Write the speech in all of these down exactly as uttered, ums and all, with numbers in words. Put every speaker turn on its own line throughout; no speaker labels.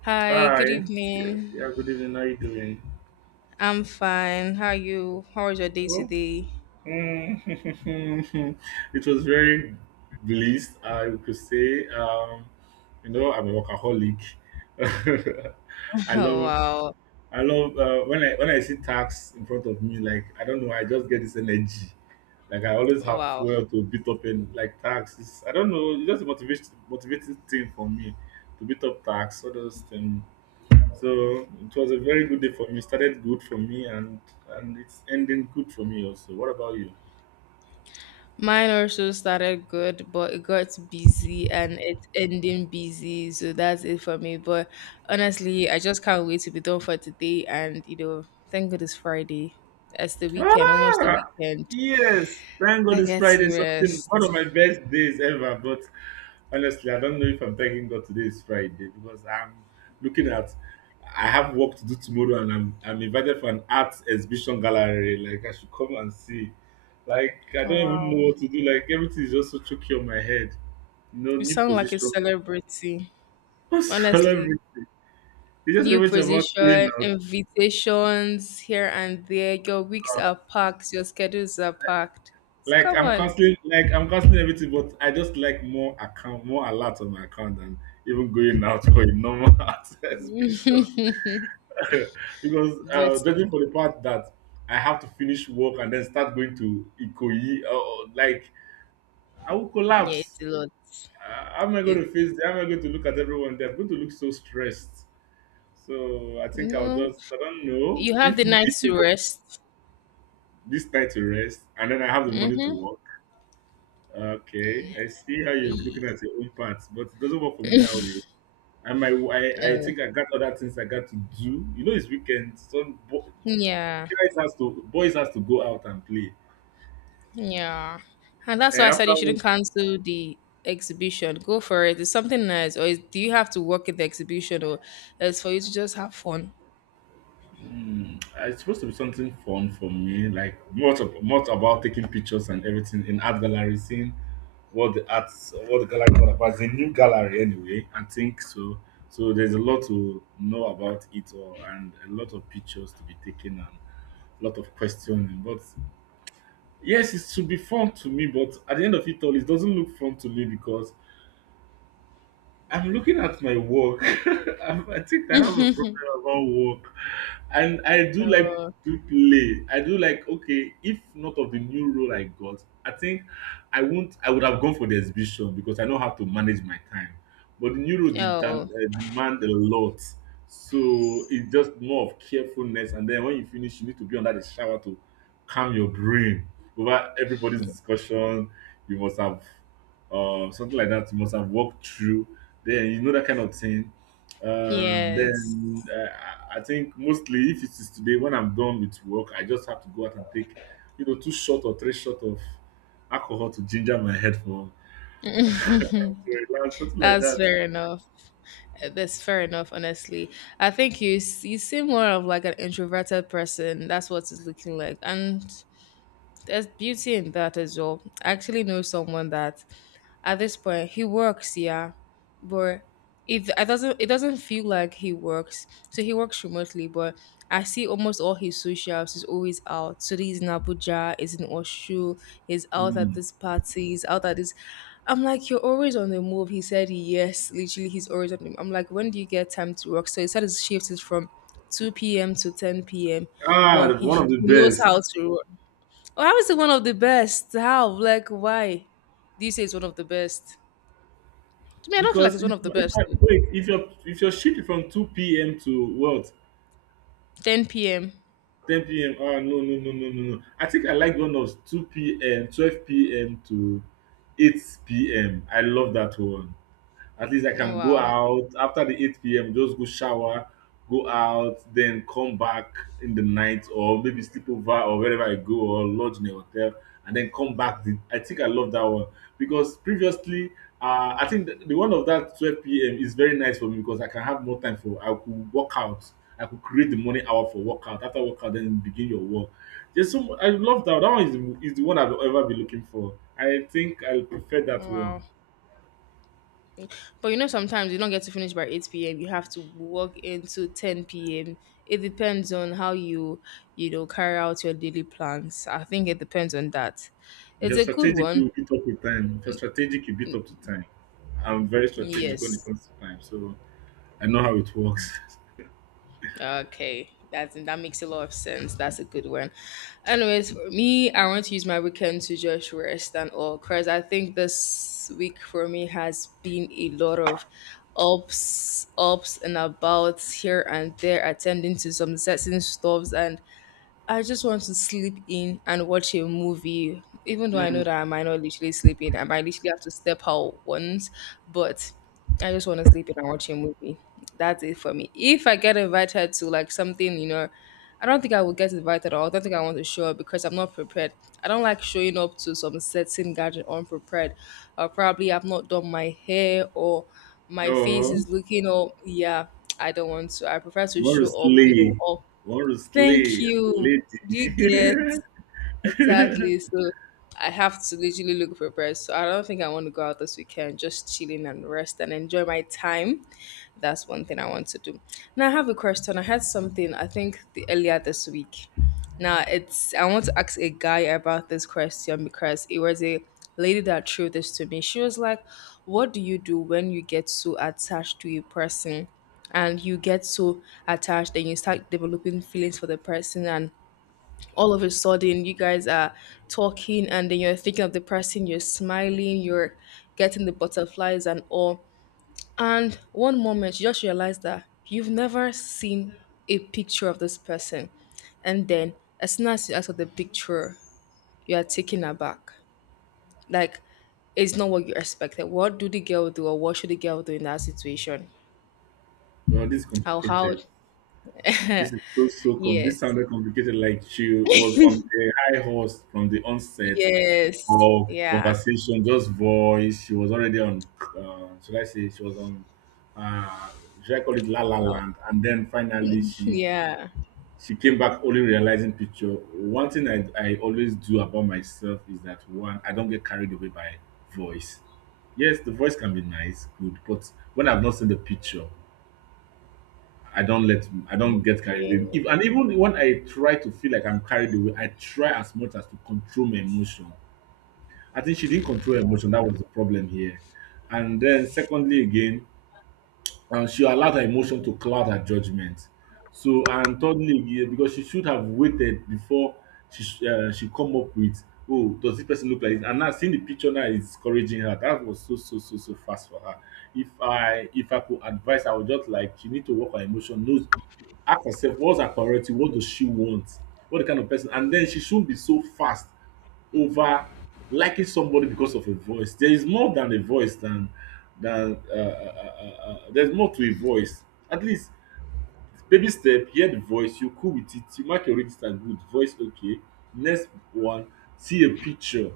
Hi,
Hi.
good
Yeah,
evening.
yeah, good evening. How you doing?
I'm fine. How are you? How was your day
Well,
today?
mm, it was very blissed, I could say. Um, you know, I'm a workaholic. I
Oh,
love,
wow.
I love uh, when I when I see tax in front of me. Like I don't know, I just get this energy. Like I always have
Wow.
fuel to beat up in like tax. It's, I don't know, it's just a motivation, motivating thing for me to beat up tax, all those things. So it was a very good day for me. It started good for me, and and it's ending good for me also. What about you?
Mine also started good, but it got busy and it's ending busy. So that's it for me. But honestly, I just can't wait to be done for today. And, you know, thank God it's Friday. It's the weekend, almost the
Ah,
weekend.
yes. Thank God
I
it's
get
Friday.
to
Something one
rest.
of my best days ever. But honestly, I don't know if I'm thanking God today is Friday because I'm looking at. I have work to do tomorrow, and I'm I'm invited for an art exhibition gallery. Like I should come and see. Like I don't
Oh,
even
wow.
know what to do. Like everything is just so choky on my head. No
You
new
sound like a
position.
celebrity.
What's all
Honestly,
everything? It's just
new
everything about going
position,
out.
invitations here and there. Your weeks
Uh,
are packed, your schedules are packed. So
Like
come
I'm
on.
canceling, like I'm canceling everything, but I just like more account, more alert on my account than even going out for a normal exhibition. because
But
uh, judging for the part that I have to finish work and then start going to Ikoyi, uh, like I will
yeah,
collapse.
it's a lot.
Uh, how am I going
It,
to face? How am I going to look at everyone there? I'm going to look so stressed. So I think I'll
well,
just I don't know
you have
if,
the
if
nights to rest.
this night to rest and then I have the money to work. Okay, I see how you're
Y-
looking at your own parts, but it doesn't work for me that way. And my, I, I
uh,
think I got other things I got to do. You know, it's weekend. Some bo-
yeah,
guys has to, boys has to go out and play.
yeah. And that's
And
why I said you
after
shouldn't
work,
cancel the exhibition. Go for it. It's something nice. Or is, do you have to work at the exhibition or it's for you to just have fun?
hmm, it's supposed to be something fun for me, like much, of, much about taking pictures and everything in art gallery, seeing what the arts, what the gallery is all about. It's a new gallery anyway, I think so. So there's a lot to know about it all, and a lot of pictures to be taken lot of questioning. But yes, it should be fun to me, but at the end of it all, it doesn't look fun to me because I'm looking at my work. i I think I have a problem about work, and I do like
oh,
to play. I do like okay. If not of the new role I got, I think I won't. I would have gone for the exhibition because I know how to manage my time. But the new role did, uh,
oh,
demand a lot, so it's just more of carefulness. And then when you finish, you need to be under the shower to calm your brain over everybody's discussion. You must have uh, something like that. You must have walked through then you know that kind of thing. Um,
yes.
then uh, I I think mostly if it is today when I'm done with work, I just have to go out and take, you know, two shot or three shot of alcohol to ginger my head for to relax, something like
That's
that.
fair enough. that's fair enough honestly i think you s- you seem more of like an introverted person. That's what it's looking like. And there's beauty in that as well. I actually know someone that at this point he works, yeah, but it, it doesn't it doesn't feel like he works. So he works remotely, but I see almost all his socials is always out. So he's in Abuja, is in Oshu, he's out at
Hmm.
this party, he's out at this. I'm like, you're always on the move. He said yes, literally he's always on the move. I'm like, when do you get time to work? So he said his shift is from two p m to ten p m.
Ah,
But
the-
he,
one of
he
the
knows
best.
how to work. How is it one of the best? How? Like, why? Do you say it's one of the best? To me, I don't feel like
Because
it's
if,
one of the
if
best.
I wait, if your if your shift is from two p m to what
ten p m.
ten p m. Ah, no, no, no, no, no, no. I think I like one of two p.m. twelve p m to eight p m. I love that one. At least I can go
Wow.
out after the eight p m. Just go shower, go out, then come back in the night, or maybe sleep over or wherever I go, or lodge in a hotel, and then come back. The, I think I love that one because previously, uh, I think the, the one of that twelve p m is very nice for me because I can have more time for. I could work out. I could create the morning hour for workout. After workout, then begin your work. There's so mu- I love that. That one is, the- is the one I've ever been looking for. I think I prefer that one.
Wow. But you know, sometimes you don't get to finish by eight p m. You have to work into ten p m. It depends on how you, you know, carry out your daily plans. I think it depends on that.
If
It's
you're
a good
strategic,
one.
you beat up with time. If you're strategic, you beat up to time. I'm very strategic when it
Yes.
comes to time, so I know how it works.
Okay, that's that makes a lot of sense. That's a good one. Anyways, for me, I want to use my weekend to just rest and all because I think this week for me has been a lot of ups, ups and abouts here and there, attending to some certain stuffs. And I just want to sleep in and watch a movie, even though I know
Mm.
that I might not literally sleep in. I might literally have to step out once, but I just want to sleep in and watch a movie. That's it for me. If I get invited to like something, you know, I don't think I would get invited, or I don't think I want to show up because I'm not prepared. I don't like showing up to some certain gathering unprepared. Or probably I've not done my hair, or my face
No,
is looking all, yeah. I don't want to. I prefer to
you want to
show up,
slay.
you know,
You
all.
want to
Thank
slay as a
you. Do you get?
lady.
Exactly. So I have to literally look for bread. So I don't think I want to go out this weekend, just chilling and rest and enjoy my time. That's one thing I want to do. Now I have a question. I had something I think the earlier this week. Now it's I want to ask a guy about this question because it was a lady that threw this to me. She was like, what do you do when you get so attached to a person? And you get so attached, then you start developing feelings for the person, and all of a sudden you guys are talking, and then you're thinking of the person, you're smiling, you're getting the butterflies and all. And one moment you just realize that you've never seen a picture of this person. And then as soon as you ask for the picture, you are taken aback. Like, it's not what you expected. What do the girl do, or what should the girl do in that situation?
Well, this is
How how
complicated. This is so so com. This
yes.
sounded complicated, like she was on a high horse from the onset
Yes.
of
Yeah.
conversation, just voice. She was already on. Uh, should I say she was on? Uh, should I call it La La
Cloud.
Land? And then finally, she
Yeah.
she came back only realizing picture. One thing I I always do about myself is that one, I don't get carried away by voice. Yes, the voice can be nice, good, but when I've not seen the picture, I don't let I don't get carried
Okay.
away. If and even when I try to feel like I'm carried away, I try as much as to control my emotion. I think she didn't control her emotion. That was the problem here. And then secondly again, and she allowed her emotion to cloud her judgment. So, and thirdly, yeah, because she should have waited before she sh- uh, she come up with, oh, does this person look like this? And now seeing the picture now is encouraging her. That was so so so so fast for her. If I if I could advise, I would just like she need to work her emotion. Knows ask herself what's her priority, what does she want, what the kind of person, and then she shouldn't be so fast over liking somebody because of a voice. There is more than a voice than than uh, uh, uh, uh, uh, there's more to a voice. At least baby step, hear the voice, you cool with it, you mark your register good, voice okay. Next one, see a picture,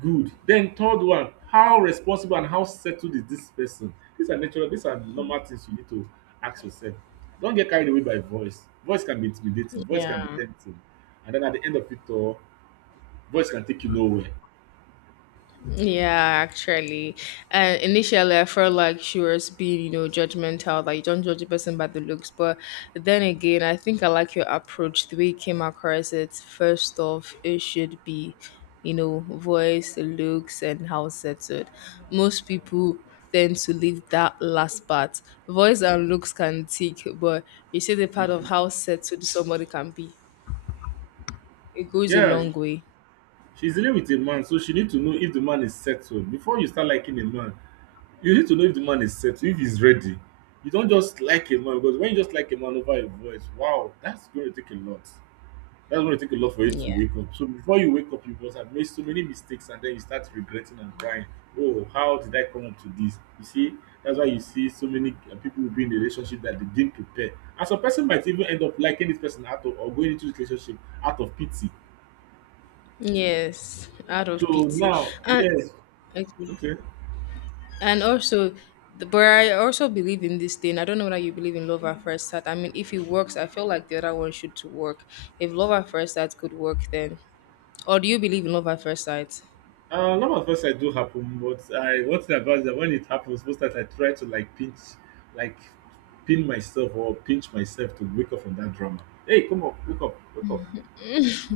good. Then third one, how responsible and how settled is this person? These are natural, these are normal things you need to ask yourself. Don't get carried away by voice. Voice can be intimidating, voice can be
Yeah.
tempting, and then at the end of it all, voice can take you nowhere.
Yeah, actually, uh, initially I felt like she was being, you know, judgmental. Like, you don't judge a person by the looks, but then again, I think I like your approach. The way you came across it, first off, it should be, you know, voice, looks, and how settled. Most people tend to leave that last part. Voice and looks can tick, but you see the part of
Hmm.
how settled somebody can be. It goes a
Yeah,
long way.
she's dealing with a man, so she need to know if the man is settled. Before you start liking a man, you need to know if the man is settled, if he's ready. You don't just like a man because when you just like a man over a voice, wow, that's going to take a lot. That's going to take a lot for you
Yeah.
to wake up. So before you wake up, you must have made so many mistakes and then you start regretting and crying. Oh, how did I come up to this? You see, that's why you see so many uh, people will be in a relationship that they didn't prepare. And some person might even end up liking this person out of or going into this relationship out of pity.
Yes, out of
So
pity.
now,
And
yes.
okay.
Okay.
And also, the- but I also believe in this thing. I don't know whether you believe in love at first sight. I mean, if it works, I feel like the other one should to work. If love at first sight could work, then, or do you believe in love at first sight?
Uh, a lot of us I do happen, but I what thing about that when it happens, most times I try to like pinch, like pin myself or pinch myself to wake up from that drama. Hey, come up, wake up, wake up.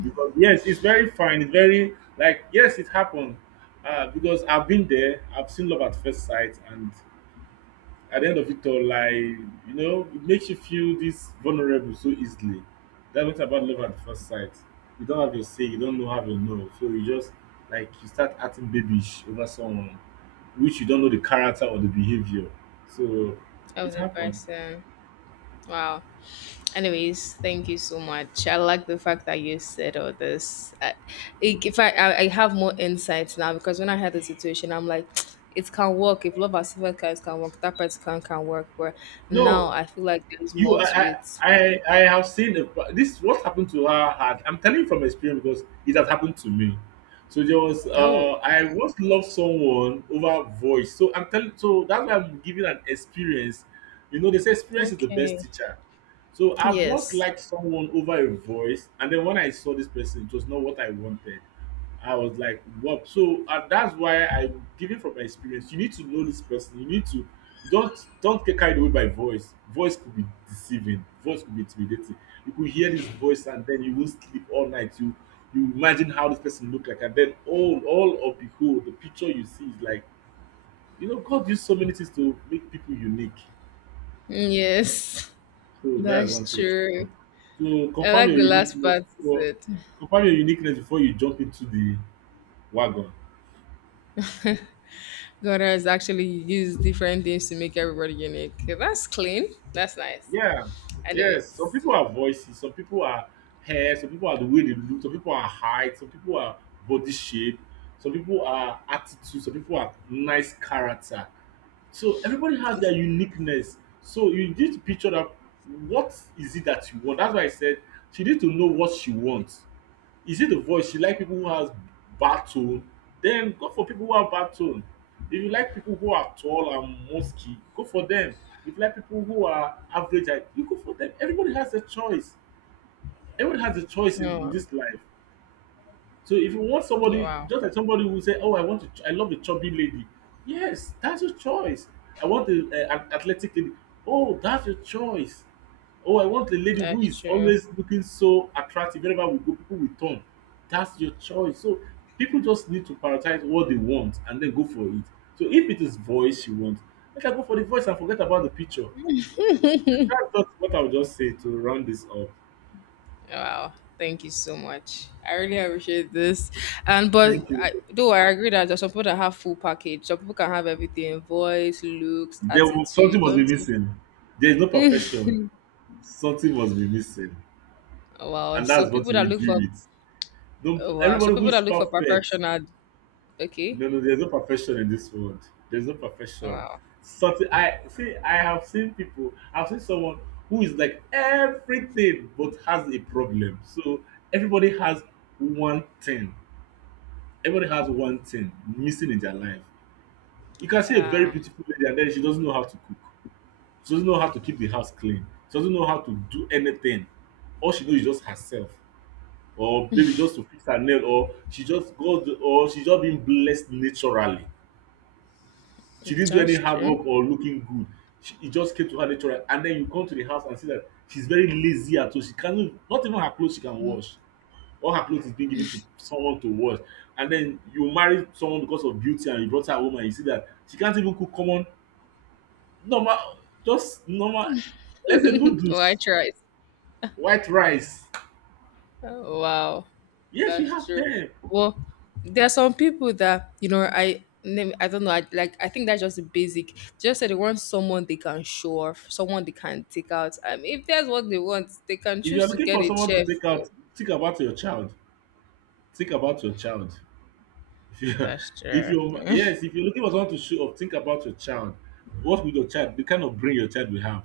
Because yes, it's very fine. It's very like yes, it happened. Uh, because I've been there. I've seen love at first sight, and at the end of it all, like you know, it makes you feel this vulnerable so easily. That's what about love at first sight. You don't have your say, you don't know how you know, so you just like you start acting babyish over someone which you don't know the character or the behavior. So
Of
it
the
happened.
person. Wow. Anyways, thank you so much. I like the fact that you said all this. I, it- if I, I, I have more insights now because when I had the situation, I'm like, it can work. If love at first sight can work, that person can, can work. But now
No,
I feel like there's
you
more to
I,
it.
I I have seen a, this what happened to her had I'm telling you from experience because it has happened to me. So there was
Oh.
uh I once loved someone over voice. So I'm telling so that's why I'm giving an experience. You know, they say experience is the best
Okay.
teacher. So I've once
Yes.
liked someone over a voice, and then when I saw this person, it was not what I wanted. I was like, "What?" So uh, that's why I'm giving from my experience. You need to know this person. You need to don't don't get carried away by voice. Voice could be deceiving. Voice could be intimidating. You could hear this voice and then you will sleep all night. You you imagine how this person look like, and then all all of the whole the picture you see is like, you know God used so many things to make people unique.
Mm, yes.
So that's
That's
one thing you should
true.
do. So
I
confirm
like
your
the last
uniqueness
part you
before
said.
confirm your uniqueness before you jump into the wagon.
God has actually used different things to make everybody unique. Okay, that's clean. That's nice.
Yeah,
Anyways.
yes. Some people are voices, some people are hair, some people are the way they look, some people are height, some people are body shape, some people are attitude, some people are nice character. So everybody has their uniqueness. So you need to picture that, what is it that you want. That's why I said she need to know what she wants. Is it the voice? She like people who has bad tone. Then go for people who have bad tone. If you like people who are tall and musky, go for them. If you like people who are average height, you go for them. Everybody has a choice. Everybody has a choice in, in
Oh,
this life. So if you want
yeah,
somebody,
wow.
just like somebody who say, "Oh, I want to, ch- I love a chubby lady," yes, that's your choice. I want a, a, an athletic lady. Oh, that's your choice. Oh, I want a lady who
That's
is
true.
always looking so attractive. Wherever we go, people will turn. That's your choice. So people just need to prioritize what they want and then go for it. So if it is voice you want, let her go for the voice and forget about the picture. So that's just what I would just say to round this up.
Wow. Thank you so much. I really appreciate this. And but
Thank you.
I though I agree that there's some people that have full package. Some people can have everything, voice, looks,
There will, something
attitude,
must be
don't you?
missing. There is no perfection. Something must be missing,
Wow.
and
So
that's what
people
you
that
will
look
deal
for,
with.
oh,
Don't
wow. So
everybody who
people
is
that look for
perfect.
perfection are okay.
No, no, there's no perfection in this world. There's no
Oh,
perfection.
wow.
Something I see. I have seen people. I've seen someone who is like everything but has a problem. So everybody has one thing. Everybody has one thing missing in their life. You can see a very
Yeah.
beautiful lady, and then she doesn't know how to cook. She doesn't know how to keep the house clean. She doesn't know how to do anything. All she knows is just herself. Or maybe just to fix her nail, or she just got or she just been blessed naturally. She didn't do any
That's
hard
true.
work or looking good. She, it just came to her naturally, and then you come to the house and see that she's very lazy at all. She cannot, not even her clothes she can wash. All her clothes is being given to someone to wash. And then you marry someone because of beauty and you brought her home and you see that she can't even cook common normal, just normal, let's say
Well, I
noodles,
tried.
white rice.
Oh, wow.
Yes, we
That's
have
true.
them.
Well, there are some people that, you know, I nem- I don't know. I, like, I think that's just the basic. Just that they want someone they can show off, someone they can take out. I mean, if that's what they want, they can
If you are
choose to
looking
get
for
a
someone to
chef.
take
Oh,
out, think about your child. Think about your child. If you
that's
if
true.
you yes, if you're looking for someone to show off, think about your child. What would your child, the kind of brain your child will have?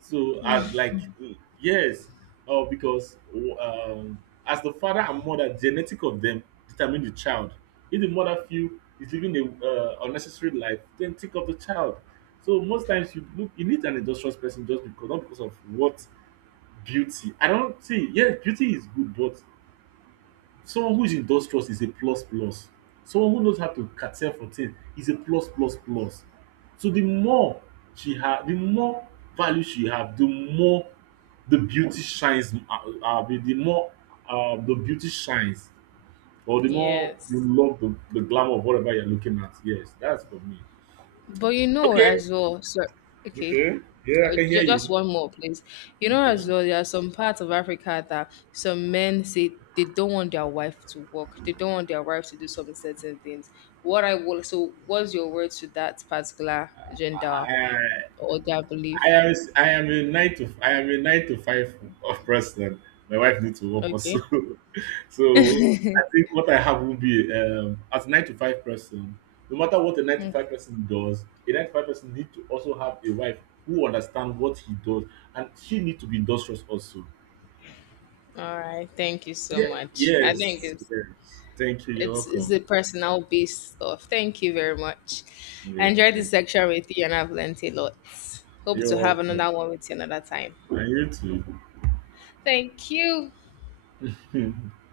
So I'd like, mm, yes, oh, because, um, as the father and mother, genetic of them determine the child. If the mother feel is living a uh, unnecessary life, then think of the child. So most times you look you need an industrious person, just because, not because of what, beauty. I don't see. Yes, beauty is good, but someone who is industrious is a plus plus. Someone who knows how to cater for things is a plus plus plus. So the more she have, the more value she have, the more the beauty shines. Uh, uh, the more uh, the beauty shines, or the more you
Yes.
love the, the glamour of whatever you're looking at. Yes, that's for me.
But you know
Okay.
as well. So, okay.
Okay. Yeah,
Uh,
I can hear
ju- just
you.
one more, please. You know,
Okay.
as well, there are some parts of Africa that some men say they don't want their wife to work. They don't want their wife to do some certain things. What I will, so what's your word to that particular gender
Uh,
or their
I
belief?
am I am a nine to I am a nine to five of person. My wife needs to work also,
Okay.
so I think what I have will be, um, as a nine to five person. No matter what a nine to five person does, a nine to five person need to also have a wife who understands what he does, and she need to be industrious also.
All right. Thank you so
Yeah.
much. I think
Yes.
it's
Yes. Thank you. You're
it's it's
welcome.
a personal based stuff. Thank you very much. I
Yes.
enjoyed this
Thank
section with you, and I've learned a lot.
you.
Hope
You're
to have
welcome.
another one with you another time.
And you
Thank you.
too.